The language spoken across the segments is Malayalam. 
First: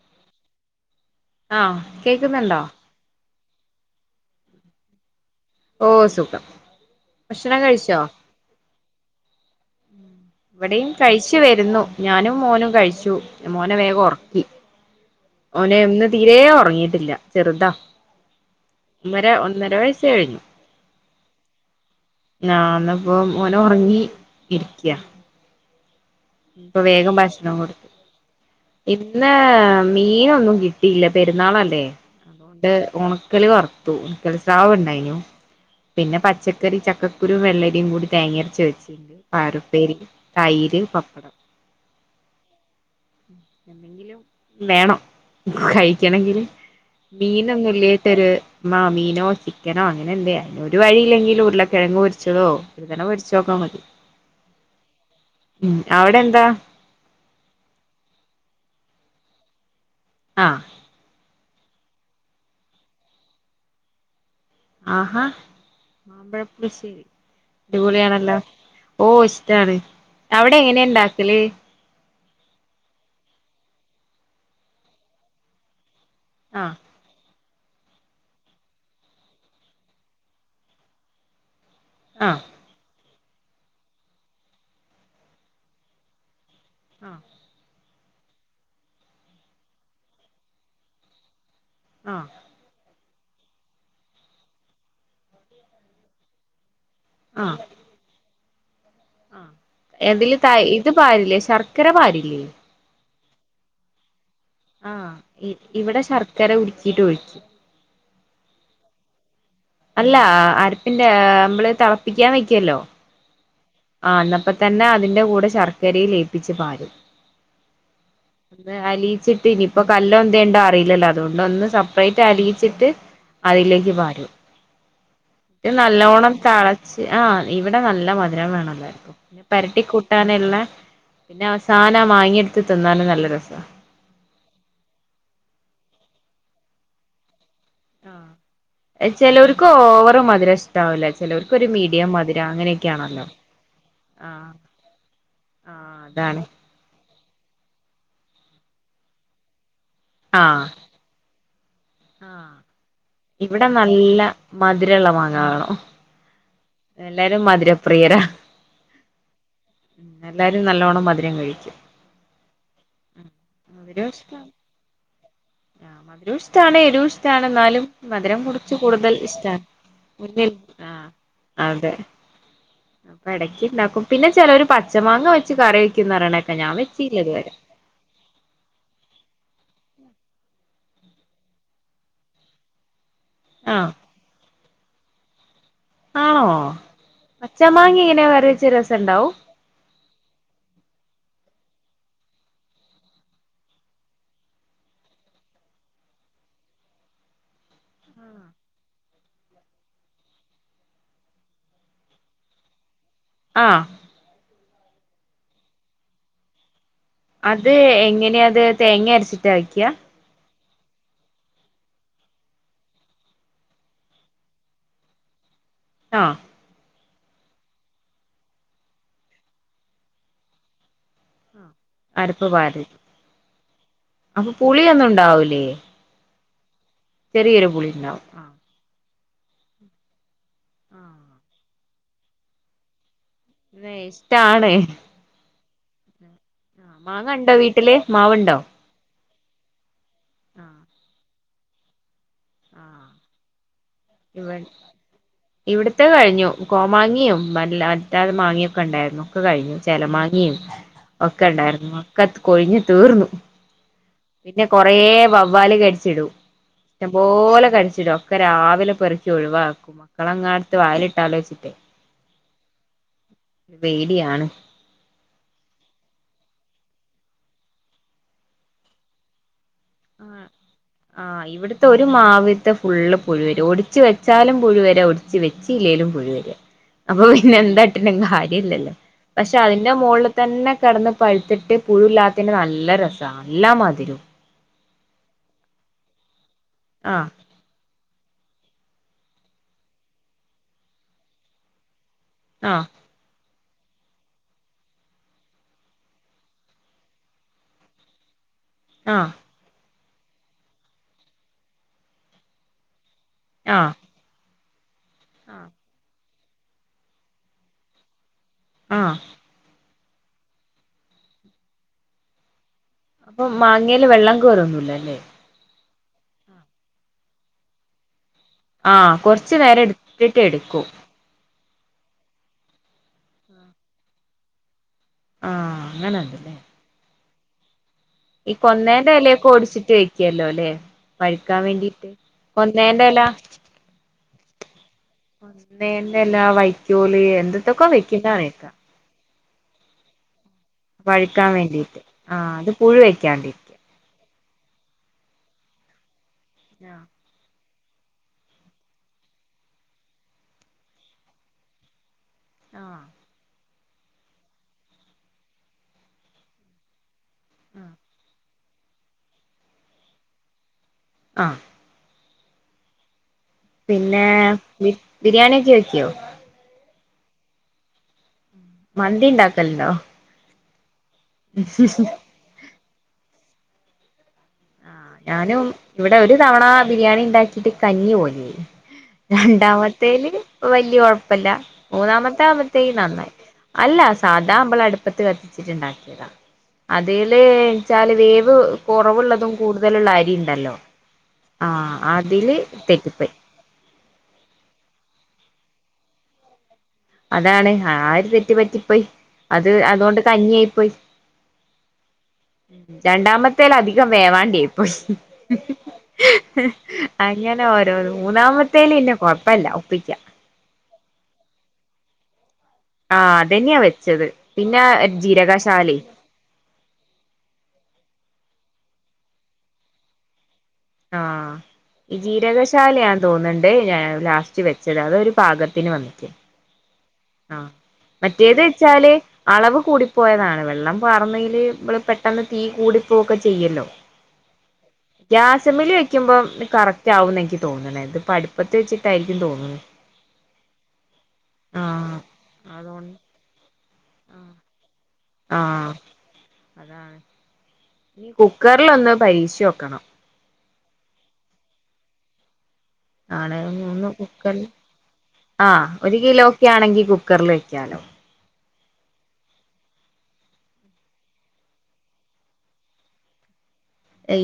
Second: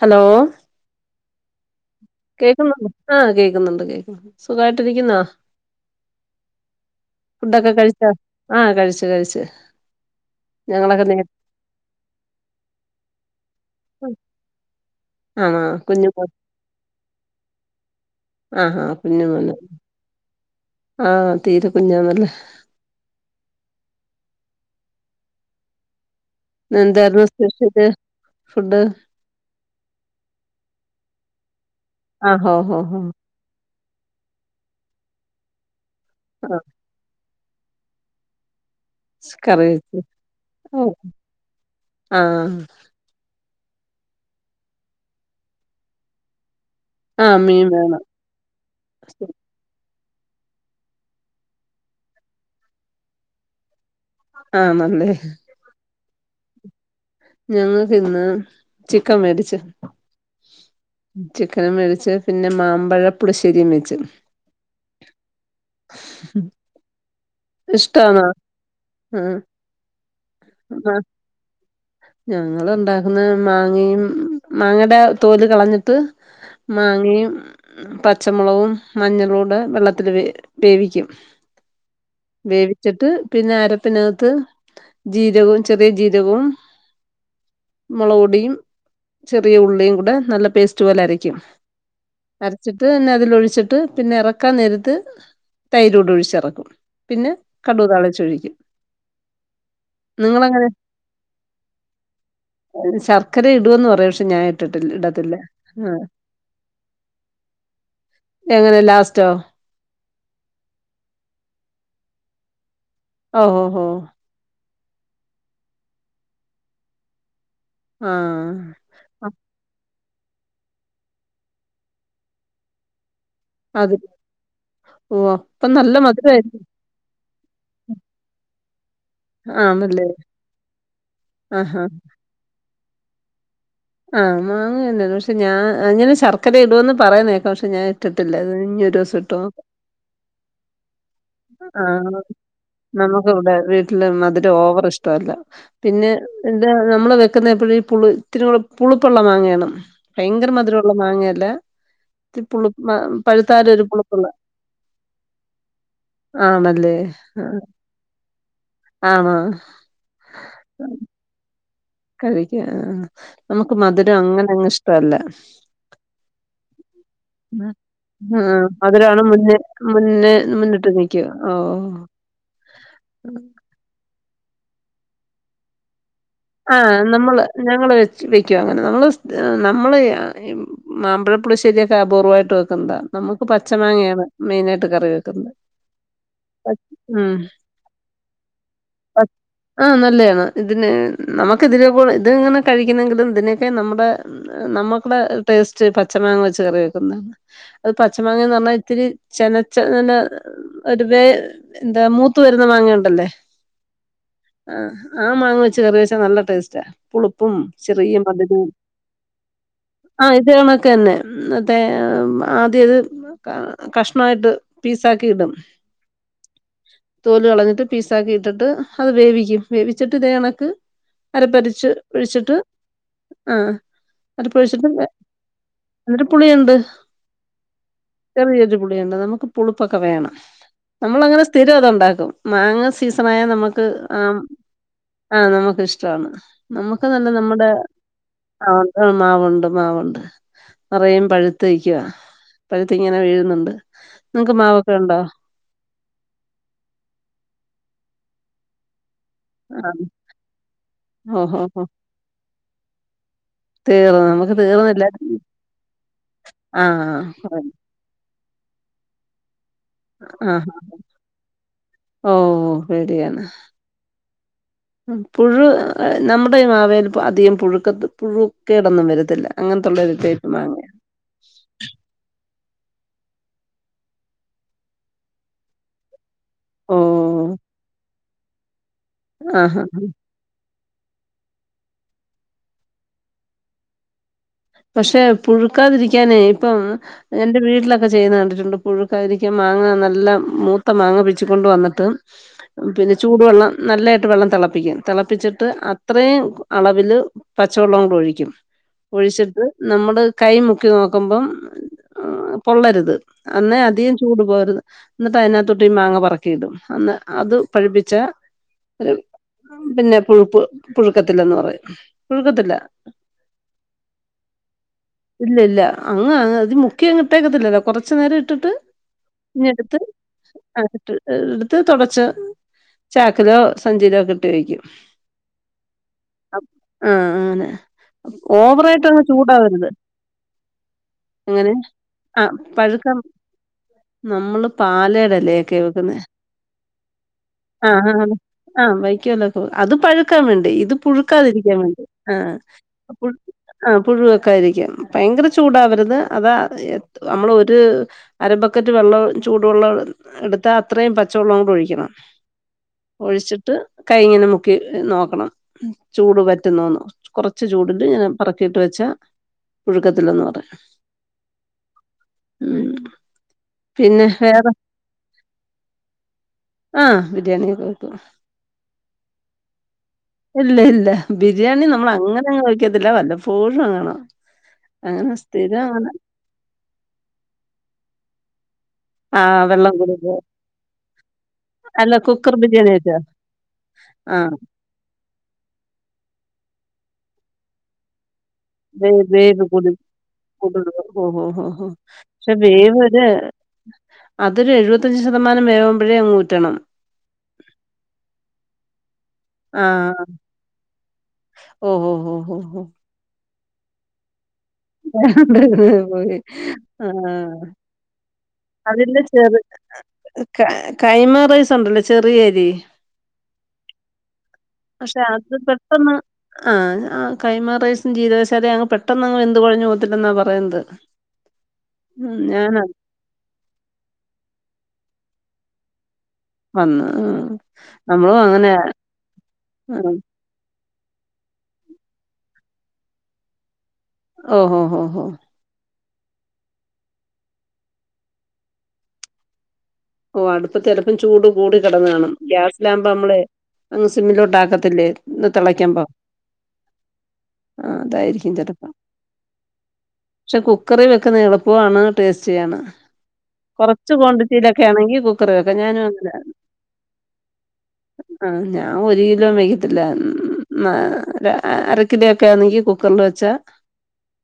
ഹലോ ആ കേൾക്കുന്നുണ്ട് ആ കേക്ക് ക്കുന്നുണ്ട് കേക്കുന്നുണ്ട് സുഗായ്ട്ടിരിക്കുന്നോ? ഓ സുഖം ഭക്ഷണം ഫുഡൊക്കെ കഴിച്ചോ? ആഹ് കഴിച്ചു കഴിച്ചു ഇവിടെയും ഞങ്ങളൊക്കെ നേരത്തെ കഴിച്ച് വരുന്നു ഞാനും മോനും കഴിച്ചു മോനെ വേഗം ഒർക്കി ആണോ ഓന് ഇന്ന് കുഞ്ഞു മോൻ തീരേ ഒറങ്ങിയിട്ടില്ല ചെറുതാ ആഹാ ഒന്നര ഒന്നര വയസ്സായി [inaudible] ആ തീരെ കുഞ്ഞാന്നല്ലേ ന്നാന്നപ്പോം മോനൊറങ്ങി ഇരിക്കാ പ്പൊ ഇന്ന് വേഗം എന്തായിരുന്നു ഭക്ഷണം കൊട് സ്പെഷ്യല് ഫുഡ് ഇന്ന് മീനൊന്നും കിട്ടിയില്ല പെരുന്നാളല്ലേ ആഹ് ഹോ ഹോ ണ്ട് ഹോ ഒണക്കല് വറ് തൂക്കൽ സ്രാവ് ണ്ടായിഞു പിന്നെ ആഹ് പച്ചക്കറി ചക്കക് ക്കുരു വെള്ളരിയും കുടി തേങ്ങ അരച്ച് വെച്ച് പയറുപ്പേരി തൈര് പപ് ആ എന്തെങ്കിലും വേണം കഴിക്കണങ്കില് ആഹ് മീൻ മീനൊന്നും വേണം ഇല്ലായിട്ടൊരു ആ മീനോ ചിക്കനോ പിന്നെന്തേ ഒരു വഴിയും ഇല്ലെങ്കി ഉരുളകിഴങ്ങ് പൊരിച്ചതോ ഴുതന പൊരിച്ചതൊക്കെ മതി ആ മന്ത് അവിടെന്താ ഞങ്ങക്കിന്ന് ചിക്കൻ മേടിച്ച് ആഹ് ചിക് ക്കനും വേവിച്ചു പിന്നെ മാമ്പഴ പുളിശ്ശേരീം വെച്ച് ആഹാ മാമ്പഴ പുളിശ്ശേരി അടിപൊളി ഇഷ്ടാണോ യാണല്ലോ ആഹ് ഇഷ്ടാണ് അവിടെങ്ങനെണ്ടാക്കല് ഞങ്ങൾ ണ്ടാക്കുന്നത് മാങ്ങയും മാങ്ങടെ തോല് കളഞ്ഞിട്ട് ആഹ് മാങ്ങയും പച്ചമുളകും മഞ്ഞളുടെ വെള്ളത്തില് വേവിക്കും ആഹ് വേവിച്ചിട്ട് പിന്നെ അരപ്പിനകത്ത് ജീരകോം ചെറിയ ജീരകോം അ മൊളകുപൊടിയും ചെറിയ ഉള്ളിയും കൂടെ നല്ല പേസ്റ്റ് പോലെ അരയ്ക്കും ആഹ് അരച്ചിട്ട് അതിനക് - തിലൊഴിച്ചിട്ട് പിന്നെഎറക്കാൻ നേരത്ത് തൈരുംടി ഒഴിച്ചെറെക്കും പിന്നെ കടുക് താളിച്ചൊഴിക്കും ആ എടേൽ തൈ നിങ്ങളങ്ങനെ ഇത് പാരില്ലേ ശർക്ക ക്കര പാരില്ലേ ക്കര ഇട്ന്ന് പറയും പഷ് ഞാൻ ഇട്ടിട്ട്ല്ല ആഹ് ഇടത്തില്ല ആഹ് ഇവിടെ ശർക്കര ഉരുക്കിയിട്ട് ഒഴിക്കും എങ്ങനെ ലാസ്റ്റ് [unintelligible] അല്ല അരപ്പിന്റെ നമ്മളീ തെളപ്പിക്കാൻ വയ്ക്കുമല്ലോ ഓഹ് ഓഹ് തന്നെ അതിന്റെ കൂടെ ശർക്കരയും ലയിപ്പിച്ച് പാരും ആഹ് ആ, അലീച്ചിട്ടിനിപ്പോ കല്ലോ എന്തോ ഉണ്ടോന്ന് അറിയില്ലല്ലോ അതുകൊണ്ട് ഒന്ന് സെപ്പറേറ്റ് അലിയിച്ചിട്ട് അതിലേക്ക് അത് പാരും ഓ അപ്പൊ റ്റ് നല്ല നല്ലോണം മധുരമായിരിക്കും. തിളച്ച് ആ ഇവിടെ നല്ല മധുരം വേണം എല്ലാർക്കും പെരട്ടി ആണല്ലേ? കൂട്ടാനുള്ള പിന്നെ ആഹാ. അവസാന പ മാങ്ങിയെടുത്ത് തിന്നാനും നല്ല രസാ ആ [unintelligible] ഞാൻ അങ്ങനെ ശർക്കര ഇടുവെന്ന് പറയുന്ന കേക്കാം പക്ഷേ ഞാൻ ഇട്ടിട്ടില്ല ഇനി ഒരു ദിവസം ഇട്ടു ചിലവർക്ക് നോക്കാം ഓവർ മധുരം ഇഷ്ടാവില്ല ചിലവർക്ക് ഒരു ആ മീഡിയം മധുരം അങ്ങനെയൊക്കെയാണല്ലോ നമുക്ക് ഇവിടെ വീട്ടില് ആ മധുരം ഓവർ ഇഷ്ടമില്ല ആ പിന്നെ അതാണ് എന്താ നമ്മള് വെക്ക് [unintelligible] പുളി ഇത്തിരി കൂടെ പുളി പുളിപ്പുള മാങ്ങേണം ഭയങ്കര മധുരമുള്ള മാങ്ങയല്ല ഇത്തിരി ആഹ് പുളി ഇവിടെ പഴുത്താലും ഒരു നല്ല പുളിപ്പുള്ള മധുരള്ള മാങ്ങ വേണം ആണല്ലേ? എല്ലാരും ആ, മധുരപ്രിയരാ ആണോ? എല്ലാരും നല്ലോണം മധുരം കഴിക് ക്കും കഴിക്കും ആ നമ്മക്ക് മധുരം അങ്ങനങ്ങ് ഇഷ്ട്ടല്ല ആഹ് മധുരവും ഇഷ്ടാണ് എരിവും ഇഷ്ടാണ് ഉം എന്നാലും മധുരം കുറച്ച് കൂടുതൽ മധുരാണ് മുന്നേ ഇഷ്ടാണ് മുന്നേ മുന്നിൽ മുന്നിട്ട് ആഹ് നിക്കും ആ അതെ അപ്പൊ എടക്കിണ്ടാക്കും പിന്നെ ചെലോര് പച്ച മാങ്ങ വെച്ച് കറി വെക് ആഹ് നമ്മള് ഞ്ഞങ്ങള് വെച്ച് വെക്കും അങ്ങനെ നമ്മള് സ് നമ്മള് യാ ഈമാമ്പഴ പുളിശ്ശേര്യൊക്കെ അപൂർവായിട്ട് വെക്കുന്നതാ നമ്മുക്ക് പച്ച ആഹ് മാങ്ങയാണ് മെയിനായി ട്ട് കറി വെക്കുന്നത് ആണോ പച് ഉം പച്ചമാങ്ങ എങ്ങനെ കറി വെച്ച പ രസണ്ടാവും ആ നല്ലയാണ് ഇതിന് നമ്മുക്ക് ഇതിലെ പോലെ ഇത് ഇങ്ങനെ കഴിക്കുന്നെങ്കിലും ഇതിനെയൊക്കെ നമ്മടെ നമ്മക്ക്ടെ ടേസ്റ്റ് പച്ച മാങ്ങ വെച്ച് കറി വെക്കുന്നതാ അത് പച്ച മാങ്ങാന്നു പറഞ്ഞ ഇത്തിരി ചെനച്ചതിന്റെ [unintelligible] ഒരു വേ എന്താ മൂത്ത് വരുന്ന മാങ്ങാ ഉണ്ട് അല്ലേ ആഹ് ആ ആ മാങ്ങ വെച്ച് കറി വെച് ച്ചാ നല്ല ടേസ്റ്റാ പുളിപ്പും അത് ചെറിയ എങ്ങനാ അത് മധുരവും തേങ്ങ അരച്ചിട്ട വെക്കാ ന്നെ ഉം തേ ആദ്യം ഇത് ക കഷണായിട്ട് പീസാക്കിയിടും ആ തോല് കളഞ്ഞിട്ട് പീസാക്കി ഇട്ടിട്ട് അത് വേവിക്കും വേവിച്ചിട്ട് ഇതേ കണക്ക് അരപ്പരച് അരപ്പ് വാടി അപ്പൊ പുള്യോന്നും ഉണ്ടാവില്ലേ പുളി ഒണ്ട് ചെറിയൊരു പുളിണ്ടാവും ഉം നമുക്ക് പുളിപ്പൊക്കെ വേണം ഞമ്മളങ്ങനെ സ്ഥിരം അതാ ഇണ്ട ണ്ടാക്കും മാങ്ങാ സീസൺ സനായ നമ്മക്ക് ആം ഇഷ്ടാണ് ആ നമ്മക്ക്ഷ് ഷ്ടാണ് മാങ്ങാണ്ടാ വ്ട്ട്ല് മാവുണ്ടൊ ആഹ് മാവുണ്ട് മാവുണ്ട് നെറേം പഴു ത്ത് നിക്കുവാ ആ ഇവ നിങ്ങൾക്ക് മാവൊക്കെ ഉണ്ടോ ഇവിടത്തെ കഴിഞ്ഞു കോമാങ്ങേം മ്മ് എല്ലാം [unintelligible] മാങ്ങായൊക്കെ ഇണ്ടാരുന്നു ഒക്കെ കഴിഞ്ഞു ആ ചേല മാങ്ങേം ഒക്കെ ഓഹോ ഹോ ഇണ്ടാരുന്നു ഒക്കെ കൊഴിഞ്ഞ് തീർന്നു തീർന്നു നമുക്ക് പിന്നെ കൊറേ തീർന്നില്ല വവ്വാല് കടിച്ചിടും ആ ഷ്ടം പോലെ കടിച്ചിടും ഒക്കെ രാവിലെ കൊറച്ച് ഒഴിവാക്കു ആ ഓ ഒ പേടിയാണ് പേടിയാണ് പുഴു നമ്മുടെ ഈ മാവേല് അധികം പുഴുക്കത്തെ പുഴുക്കേട് ഒന്നും വരത്തില്ല അങ്ങനത്തുള്ള ഒരു ടൈപ്പ് മാങ്ങ ആ ഇവിടുത്തെ ഒരു മാവി ലത്തെ ഫുള്ള് പുഴു വരും ഒടിച്ചു വെച്ചാലും പുഴുവരുവാ ഒടിച്ചു വെ ച്ചില്ലേലും പുഴു വരുവാ ഓ അപ്പോ പിന്നെ എല്ലാത്തിലുംഅങ്ങ് ആയി കേടില്ലല്ലോ പക്ഷേ ആ ഹാ അതിന്റെ മൊളിൽ തന്നെ കെടന്ന് പഴുത്തിട്ട് പുഴു ഇല്ലാത്തതിന് നല്ല രസമാ നല്ല മധുരവും പക്ഷേ പുഴുക്കാതിരിക്കാനെ ഇപ്പം ആഹ് എന്റെ വീട്ടിലൊക്കെ ചെയ്യുന്ന കണ്ടിട്ടൊ ട്ടൊണ്ട് പുഴുക്കാതിരിക്കാൻ മാങ്ങ നല്ല മൂത്ത മാങ്ങ പിച്ചി കൊണ്ടുവന്നിട്ട് ആഹ് പിന്നെ ചൂടുവെള്ളം നല്ലായിട്ട് വെള്ളം തെളപ്പിക്കും തെ ളപ്പിച്ചിട്ട് അത്രയും അളവില് പച്ച വെള്ളവും കൂടെ ഒഴിക്കും ആഹ് ഒഴിച്ചിട്ട് നമ്മടെ കൈ മുക്കി നോക്കുമ്പോ മം പൊള്ളരുത് അന്നാ ആഹ് അധികം ചൂട് പോകരുത് എന്നിട്ട് അതിനകതൊട്ട് ഈ മാങ്ങ പറ ക്കിയിടും അന്നാ അത് പഴിപ്പിച്ചാൽ ആ പിന്നെ പുഴു പ് പുഴുക്കത്തില്ലെന്ന് പറയും പുഴുക്കത്തില്ല അപ്പോ മാങ്ങയെ ല് വെള്ളംകേറുംയൊന്നുമില്ലല്ലോ അങ്ങ്അതിൽ മുക്കിയങ്ങ് ഇട്ടേക്കത്തില്ലല്ലോ കൊറച്ച് നേരം ഇ ആ കൊറച്ച് നേരം എടുത്തിട്ട് എടുക്കും ഇത് തൊടച്ച് ചാക്കിലോ സഞ്ചിയിലോ ഒക്കെ ഇട്ടുവയ്ക്കും ആ അങ്ങനെയാ ഇതെല്ലേ ആന്ന് ഓവറായിട്ടങ്ങ് ഇപ്പം ഒടിച്ചിട്ട് വയ്ക്കുല്ലോയെല്ലേ പഴുക്കാൻ എങ്ങനെ വേണ്ടിയിട്ട് ആ കൊന്നെന്റെ പഴുക്കാൻ ഇല നമ്മള് പാലയുടെ ഇലയൊക്കെ വെക്കുന്നെ കൊന്നെന്റെ ഇല വൈക്കോല് എന്തൊക്കെ ഒക്കെ വെയ്ക്കും എനിക്ക്അറിയിക്ക വെയ്ക്കൂല്ലോ ഇപ്പോ അത് പഴു ക്കാൻ വേണ്ടി ഇത് പുഴു വഴുക്കാൻ ക്കാതിരിക്കാൻ വേണ്ടിട്ട് വേണ്ടി ആ ഹ് ആഹ് അത് പുഴു ഇത് വെക്കാണ്ടിരിക്കാൻ പുഴ്‌ ആ വെക്കാതിരിക്കും ഭയങ്കര ചൂടാവരുത് അതാ എ ആഹ് ത്ര നമ്മള് ഒ രൂ അര ബക്കറ്റ് വെള്ളം ചൂട് വെള്ളം എടുത്താ അത്രേം പച്ച വെള്ളം കൂട ഒഴിക്കണം ആഹ് ഒഴിച്ച് ട്ട് കൈ ഇങ്ങന മുക്കി നോക്കണം ചൂട് വറ്റുന്നോന്നു കൊറച്ച് ആഹ് ചൂടില് പെറുക്കിയെടുത്ത ട്ട് വെച്ച പുഴുക്കത്തില്ലന്ന് പറ അ ഉം പിന്നേ പിന്നെ വേറെ ബിരിയാണി ഒക്കെ ആക്കിയോ ആ ബിരിയാണി ഒക്കെ ഇട്ടു മന്തി ഇണ്ടാക്കുണ്ടോ ഇല്ലില്ല ബിരിയാണി നമ്മള് അങ്ങന വെ ഇതിലെ വന്നു ഫോണിലാണോ ആ ഞാനും ഇവിട ഒരു തവണ ബിരിയാണി ഇണ്ടാക്കിട്ട് കഞ്ഞി പോലെ ആയി ആഹ് വെള്ളം കൂടുതൽ രണ്ടാമത്തേല് വല്ല്യ കൊഴ്പ്പല്ല അല്ല മൂന്നാമത്ത കുക്കർ ബിരിയാണി ആയപ്പഴത്തേയും വെച്ചോ നന്നായി അല്ല സാധാ ആഹ് നമ്മളടുപ്പത്ത് കത്തിച്ചിട്ട് ഇണ്ടാക്കീതാ അതേല് വെച്ചാല് വേവ് വ് കൊറവുള്ളതും [unintelligible] ഹോ ഹോ ഹോ ഹോ ആഹ് പക്ഷെ അതില് വേവ് ഒര് തെറ്റിപ്പോയി അതൊരു എഴു മുപ്പത്തഞ്ച് ശതമാനം വേവുമ്പഴേ അങ്ങ് ഊറ്റണം അതാണ്‌ ആ ഒരു തെറ്റ് പറ്റിപ്പോയി അത് അതോണ്ട് ആഹ് കഞ്ഞി ആയിപ്പോയി ഓഹോ ഹോ ഹോ ഹോ രണ്ടാമ [unintelligible] അതികം വേവാണ്ടെയും ഹോ പോയി ആഹ് അങ്ങനെ ഓരോന്ന് മൂന്നാ അതിന്റെ ചെറി കാ കൈമാ റൈസ്ണ്ടല്ലോ ചെറിയ അരി ആ അതന്നായ വെച്ചത് പിന്നെ പക്ഷേ അത് ജീരകശാലേ പെട്ടന്ന് ആ [unintelligible] റൈസും ജീ അത് പെട്ടന്നങ്ങു അങ്ങ് വെന്ത് കൊഴഞ്ഞ് പൊത്തില്ലന്നേ പ ആ ജീരക ഞാനാ ശാല ആണെന്ന് തോന്നുണ്ട് ഞാൻ ലാസ്റ്റ് വെച്ചത് അതൊരു പാകത്തിന് വന്നിട്ട് വന്ന് ഉം ആ നമ്മളും മറ്റേത് അങ്ങനെ വെച്ചാല് അളവ് കൂടി ഉം പോയതാണ് വെള്ളം ർന്നേല് മ്മള് പെട്ടന്ന് തീ കൂടി പോവൊക്കെ ചെയുലോ ഹോ ഹോ ഹോ ക്കുമ്പം കറക്റ്റ് ആകുന്നെനിക്ക് തോന്നുന്നേ അടുപ്പത്ത് വച്ചിട്ടായിരിക്കും തോന്നുന്നു ഒ അടുപ്പത്ത് ചിലപ്പോൾ ചൂടും കൂടിക്കിടന്ന് ആഹ് കാണും ഗ്യാസിൽ ആവുമ്പോ അതുകൊണ്ട് നമ്മള് സിമ്മിലോട്ട് ആകത്തില്ലേ ആ ആഹ് അതായിരിക്കും കുക്കറിൽ ചിലപ്പം ഒന്ന് പരീക്ഷിച്ച്നോക്കണം കുക്കറിൽ വെക്കുന്നത് എളുപ്പമാണ് ടേസ്റ്റി ആണ് ആണേലും ഒന്ന് കുക്കറില് ആണെങ്കിൽ കുക്കറി ആ വെക്കാം ഞാനും ഒരു അങ്ങനെ കിലോ ഒക്കെ ആണെങ്കി കുക്കറില് വെക്കാം ആഹ് ഞാൻ ഒരു കിലോ വേവിക്കില്ല ന ല അരക്കിലോക്കെ ആണെങ്കി കുക്കറിൽ വെച്ചാ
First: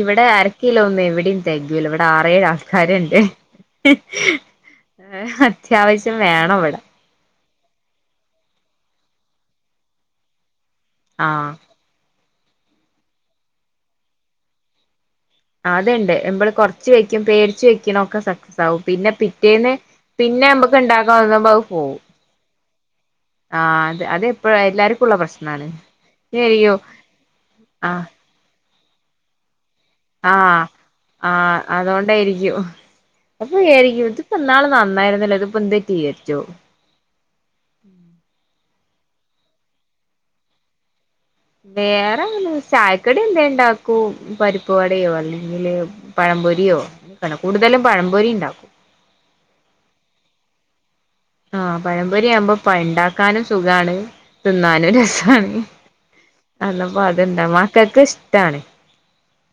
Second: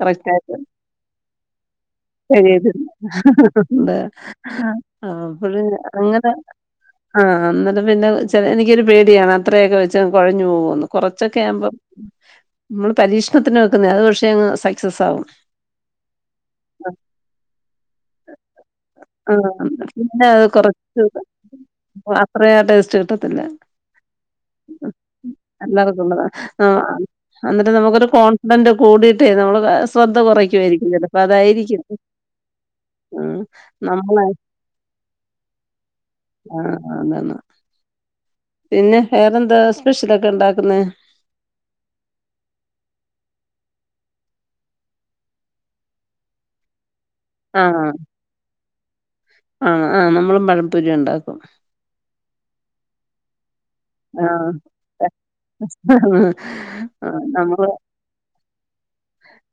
ഇവിടെ കറക്റ്റ് ആയിട്ട് അരക്കിലോ ഒന്നും എവിടെയും തികയൂല്ല ആറേഴു തികയത്തില്ല. ആൾക്കാരുണ്ട് ഉണ്ട് ആ അപ്പഴും അത്യാവശ്യം അങ്ങനെ വേണം ഇവിടെ ആ അന്നേരം പിന്നെ എനിക്കൊരു പേടിയാണ് അത്രേംകെ വെച്ചാ കുഴഞ്ഞു പോകുമോ ന്ന് ആഹ് കുറച്ചൊക്കെയാമ്പം നമ്മൾ പരീക്ഷണത്തിന് വെക്കുന്ന അത് പക്ഷേ അങ്ങ് സക്സസ് ആകും അത് ഉണ്ട് നമ്മൾ കുറച്ച് വെക്കും പേടിച്ച് വെകുന്നതൊകെ സക്സസ് ആകും പിന്നെ പിറ്റേന്ന് പി അത് പിന്നെ കൊറ നമ്മക്ക് ഉണ്ടാക്കാൻ തോന്നുമ്പോ അത് പോവും അത്ര ടേസ്റ്റ് കിട്ടത്തില്ല ആഹ് അത് അതെപ്പഴ എല്ലാർക്കും ഉള്ള പ്രശ്നാണ് ശരിക്കും എല്ലക്കള്ളിട്ട് നമുക്കരു ആഹ് കോ ൻ്റ കൂടിയിട്ടേ നമ്മൾ ബസ്‌ ആഹ് ആ അതൊണ്ടായിരിക്കും ഉം അപ്പൊരിക്കും ഇത് നമ്മളെ ഇന്നാള് നടന്ന നന്നായിരുന്നില്ല ഇത് ഇപ്പോ പന്ത് പറ്റിയോഴിചോ ആ അതാണ് പിന്നെ വേറെന്താ സ്പെഷ്യലൊക്കെ ഉണ്ടാക്കുന്നോ വേറെ ചായക്കടി എന്താ ഉണ്ടാക്കും പരിപ്പ് വടയോ അല്ലെങ്കില് പഴം പൊരിയോ ആഹ ആ ആഹ് നമ്മളും പഴം പൊരി ഉണ്ടാകും ആഹ പഴം പൊരി ആവുമ്പ അപ്പൊ ഉണ്ടാക്കാനും സുഖാണ് തിന്നാനും ആ രസമാണ് അന്നപ്പോ ആഹ് അത് എന്താ മക്കൾക്കെ ഇഷ്ടമാണ്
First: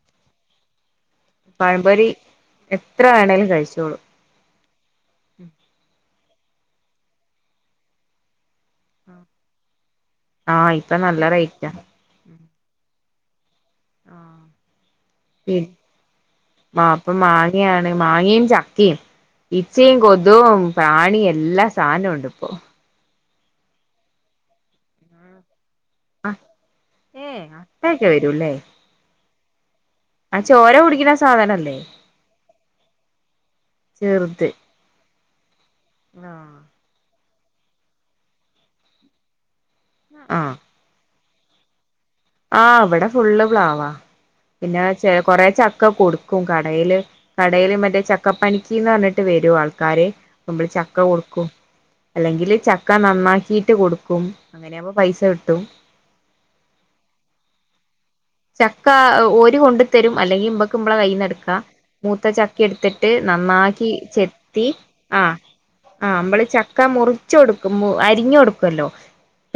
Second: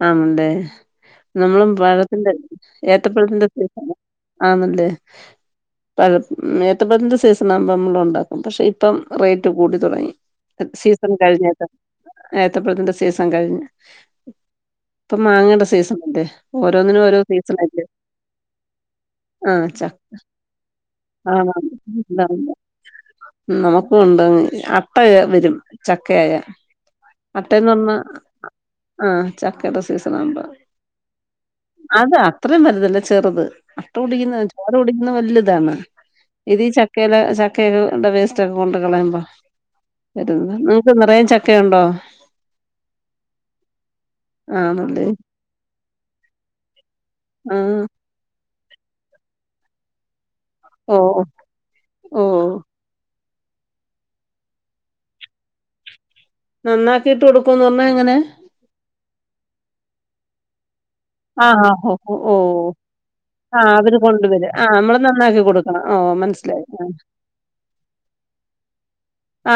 ആം ണ്ട് നമ്മളും പഴംപൊരി പഴത്തിന്റെ എത്ര ഏത്തപ്പഴത്തിന്റെ വേണേലും കഴിച്ചോളും ആണല്ലേ പഴം മ ഏത്തപ്പഴത്തിൻ സീസൺ ആകുമ്പോ നമ്മള് ഉണ്ടാക്കും പക്ഷെ ഇപ്പം റേറ്റ് കൂടി തുടങ്ങി ആഹ് ഇപ്പൊ സീസൺ നല്ല കഴിഞ്ഞ റേറ്റാ ഏത്തപ്പഴതിൻ്റ സീസൺ കഴിഞ്ഞ് ആ ഇപ്പൊ പി മാങ്ങയുടെ സീസൺ അല്ലേ മാ ഓരോന്നിനും അപ്പൊ ഓരോ സീസൺ അല്ലേ മാങ്ങയാണ് മാങ്ങയും ചക്കയും ആഹ് ച ഇച്ചയും കൊതും പ്രാണിയ എല്ലാ സാധനുണ്ട് ഇപ്പൊ മ് നമക് ഉണ്ട് അട്ട വരും ചക്കയായ ആഹ് ഏഹ് അട്ടെന്ന് പറഞ്ഞ അത്രയൊക്കെ വരൂല്ലേ ആ ചക്കടെ സീസണ ആ ആകുമ്പോ ചോര കുടിക്കണ സാധനല്ലേ അത് അത്രയും വലുതല്ല ചെറുത് അട്ട കുടിക്കുന്ന ചെറുത് ചോര കുടിക്കുന്നത് വലുതാണ് ഇതീ ചക്കയില ച [unintelligible] വേസ്റ്റ് ആവും കൊണ്ട് കളയമ്പോ വരുന്ന് ബീഫ് നിറയും ച ഒക്കെ ഉണ്ടോ ആ ഇവിടെ ഫുള്ള് പ്ലാവാ പിന്നെ ആണല്ലേ ചെ കൊറേ ചക്ക കൊടുക്കും കടയില് കടയില് ആഹ് മറ്റേ ചക്കപ്പനി [unintelligible] പറഞ്ഞിട്ട് വരും ആൾക്കാര് നമ്മള് ചക്ക ഓ കൊടുക്കും ഓ അല്ലെങ്കില് ചക്ക നന്നാക്കി കീട്ട് കൊടുക്കും അങ്ങനെയാവുമ്പോ പൈസ കിട്ടും നന്നാക്ക്കീട്ട് കൊടുക്കുംന്ന് പറഞ്ഞാ എങ്ങനെ ചക്ക ഓര് കൊണ്ട്ത്തരും അല്ലെങ്കി മ്മളെ കൈയ്യിന്ന് എടുക്കാ ആഹ് ആഹ് ഓ മൂത്ത ഓ ചക്ക എടുത്തിട്ട് ആഹ് നന്നാക്കി അവര് കൊണ്ടുവരും ചെത്തി ആഹ് നമ്മള് ആ നന്നാക്കി കൊടുക്കണം ഓ ആ നമ്മള് മനസ്സിലായി ചക്ക മുറിച്ചു കൊടുക്കുമ്പൊ അരിഞ്ഞ് കൊടുക്കോലോ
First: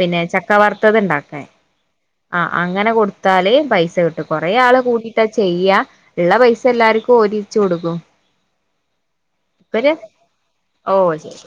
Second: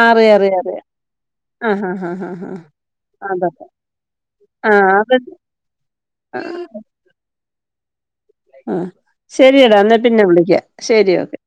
ആഹ് അറിയാം ചക്ക അറിയാം അറിയാം വറുത്തത് ഇണ്ടാക്കാന് ആഹ് ആഹ് ആഹ് ആ ആഹ് ആഹ് അങ്ങനെ കൊടുത്താല് അതൊക്കെ പൈസ കിട്ടും കൊറെേ ആള് ആഹ് അത് കൂടീട്ട ചെയ്യാ ഇള്ള പൈസ എല്ലാര്ക്കും ഓരിയെച്ചു കൊടുക്കും ആ ശരിയടാ ഇവര് എന്നാ പിന്നെ വിളിക്ക ശരി ഓക്കേ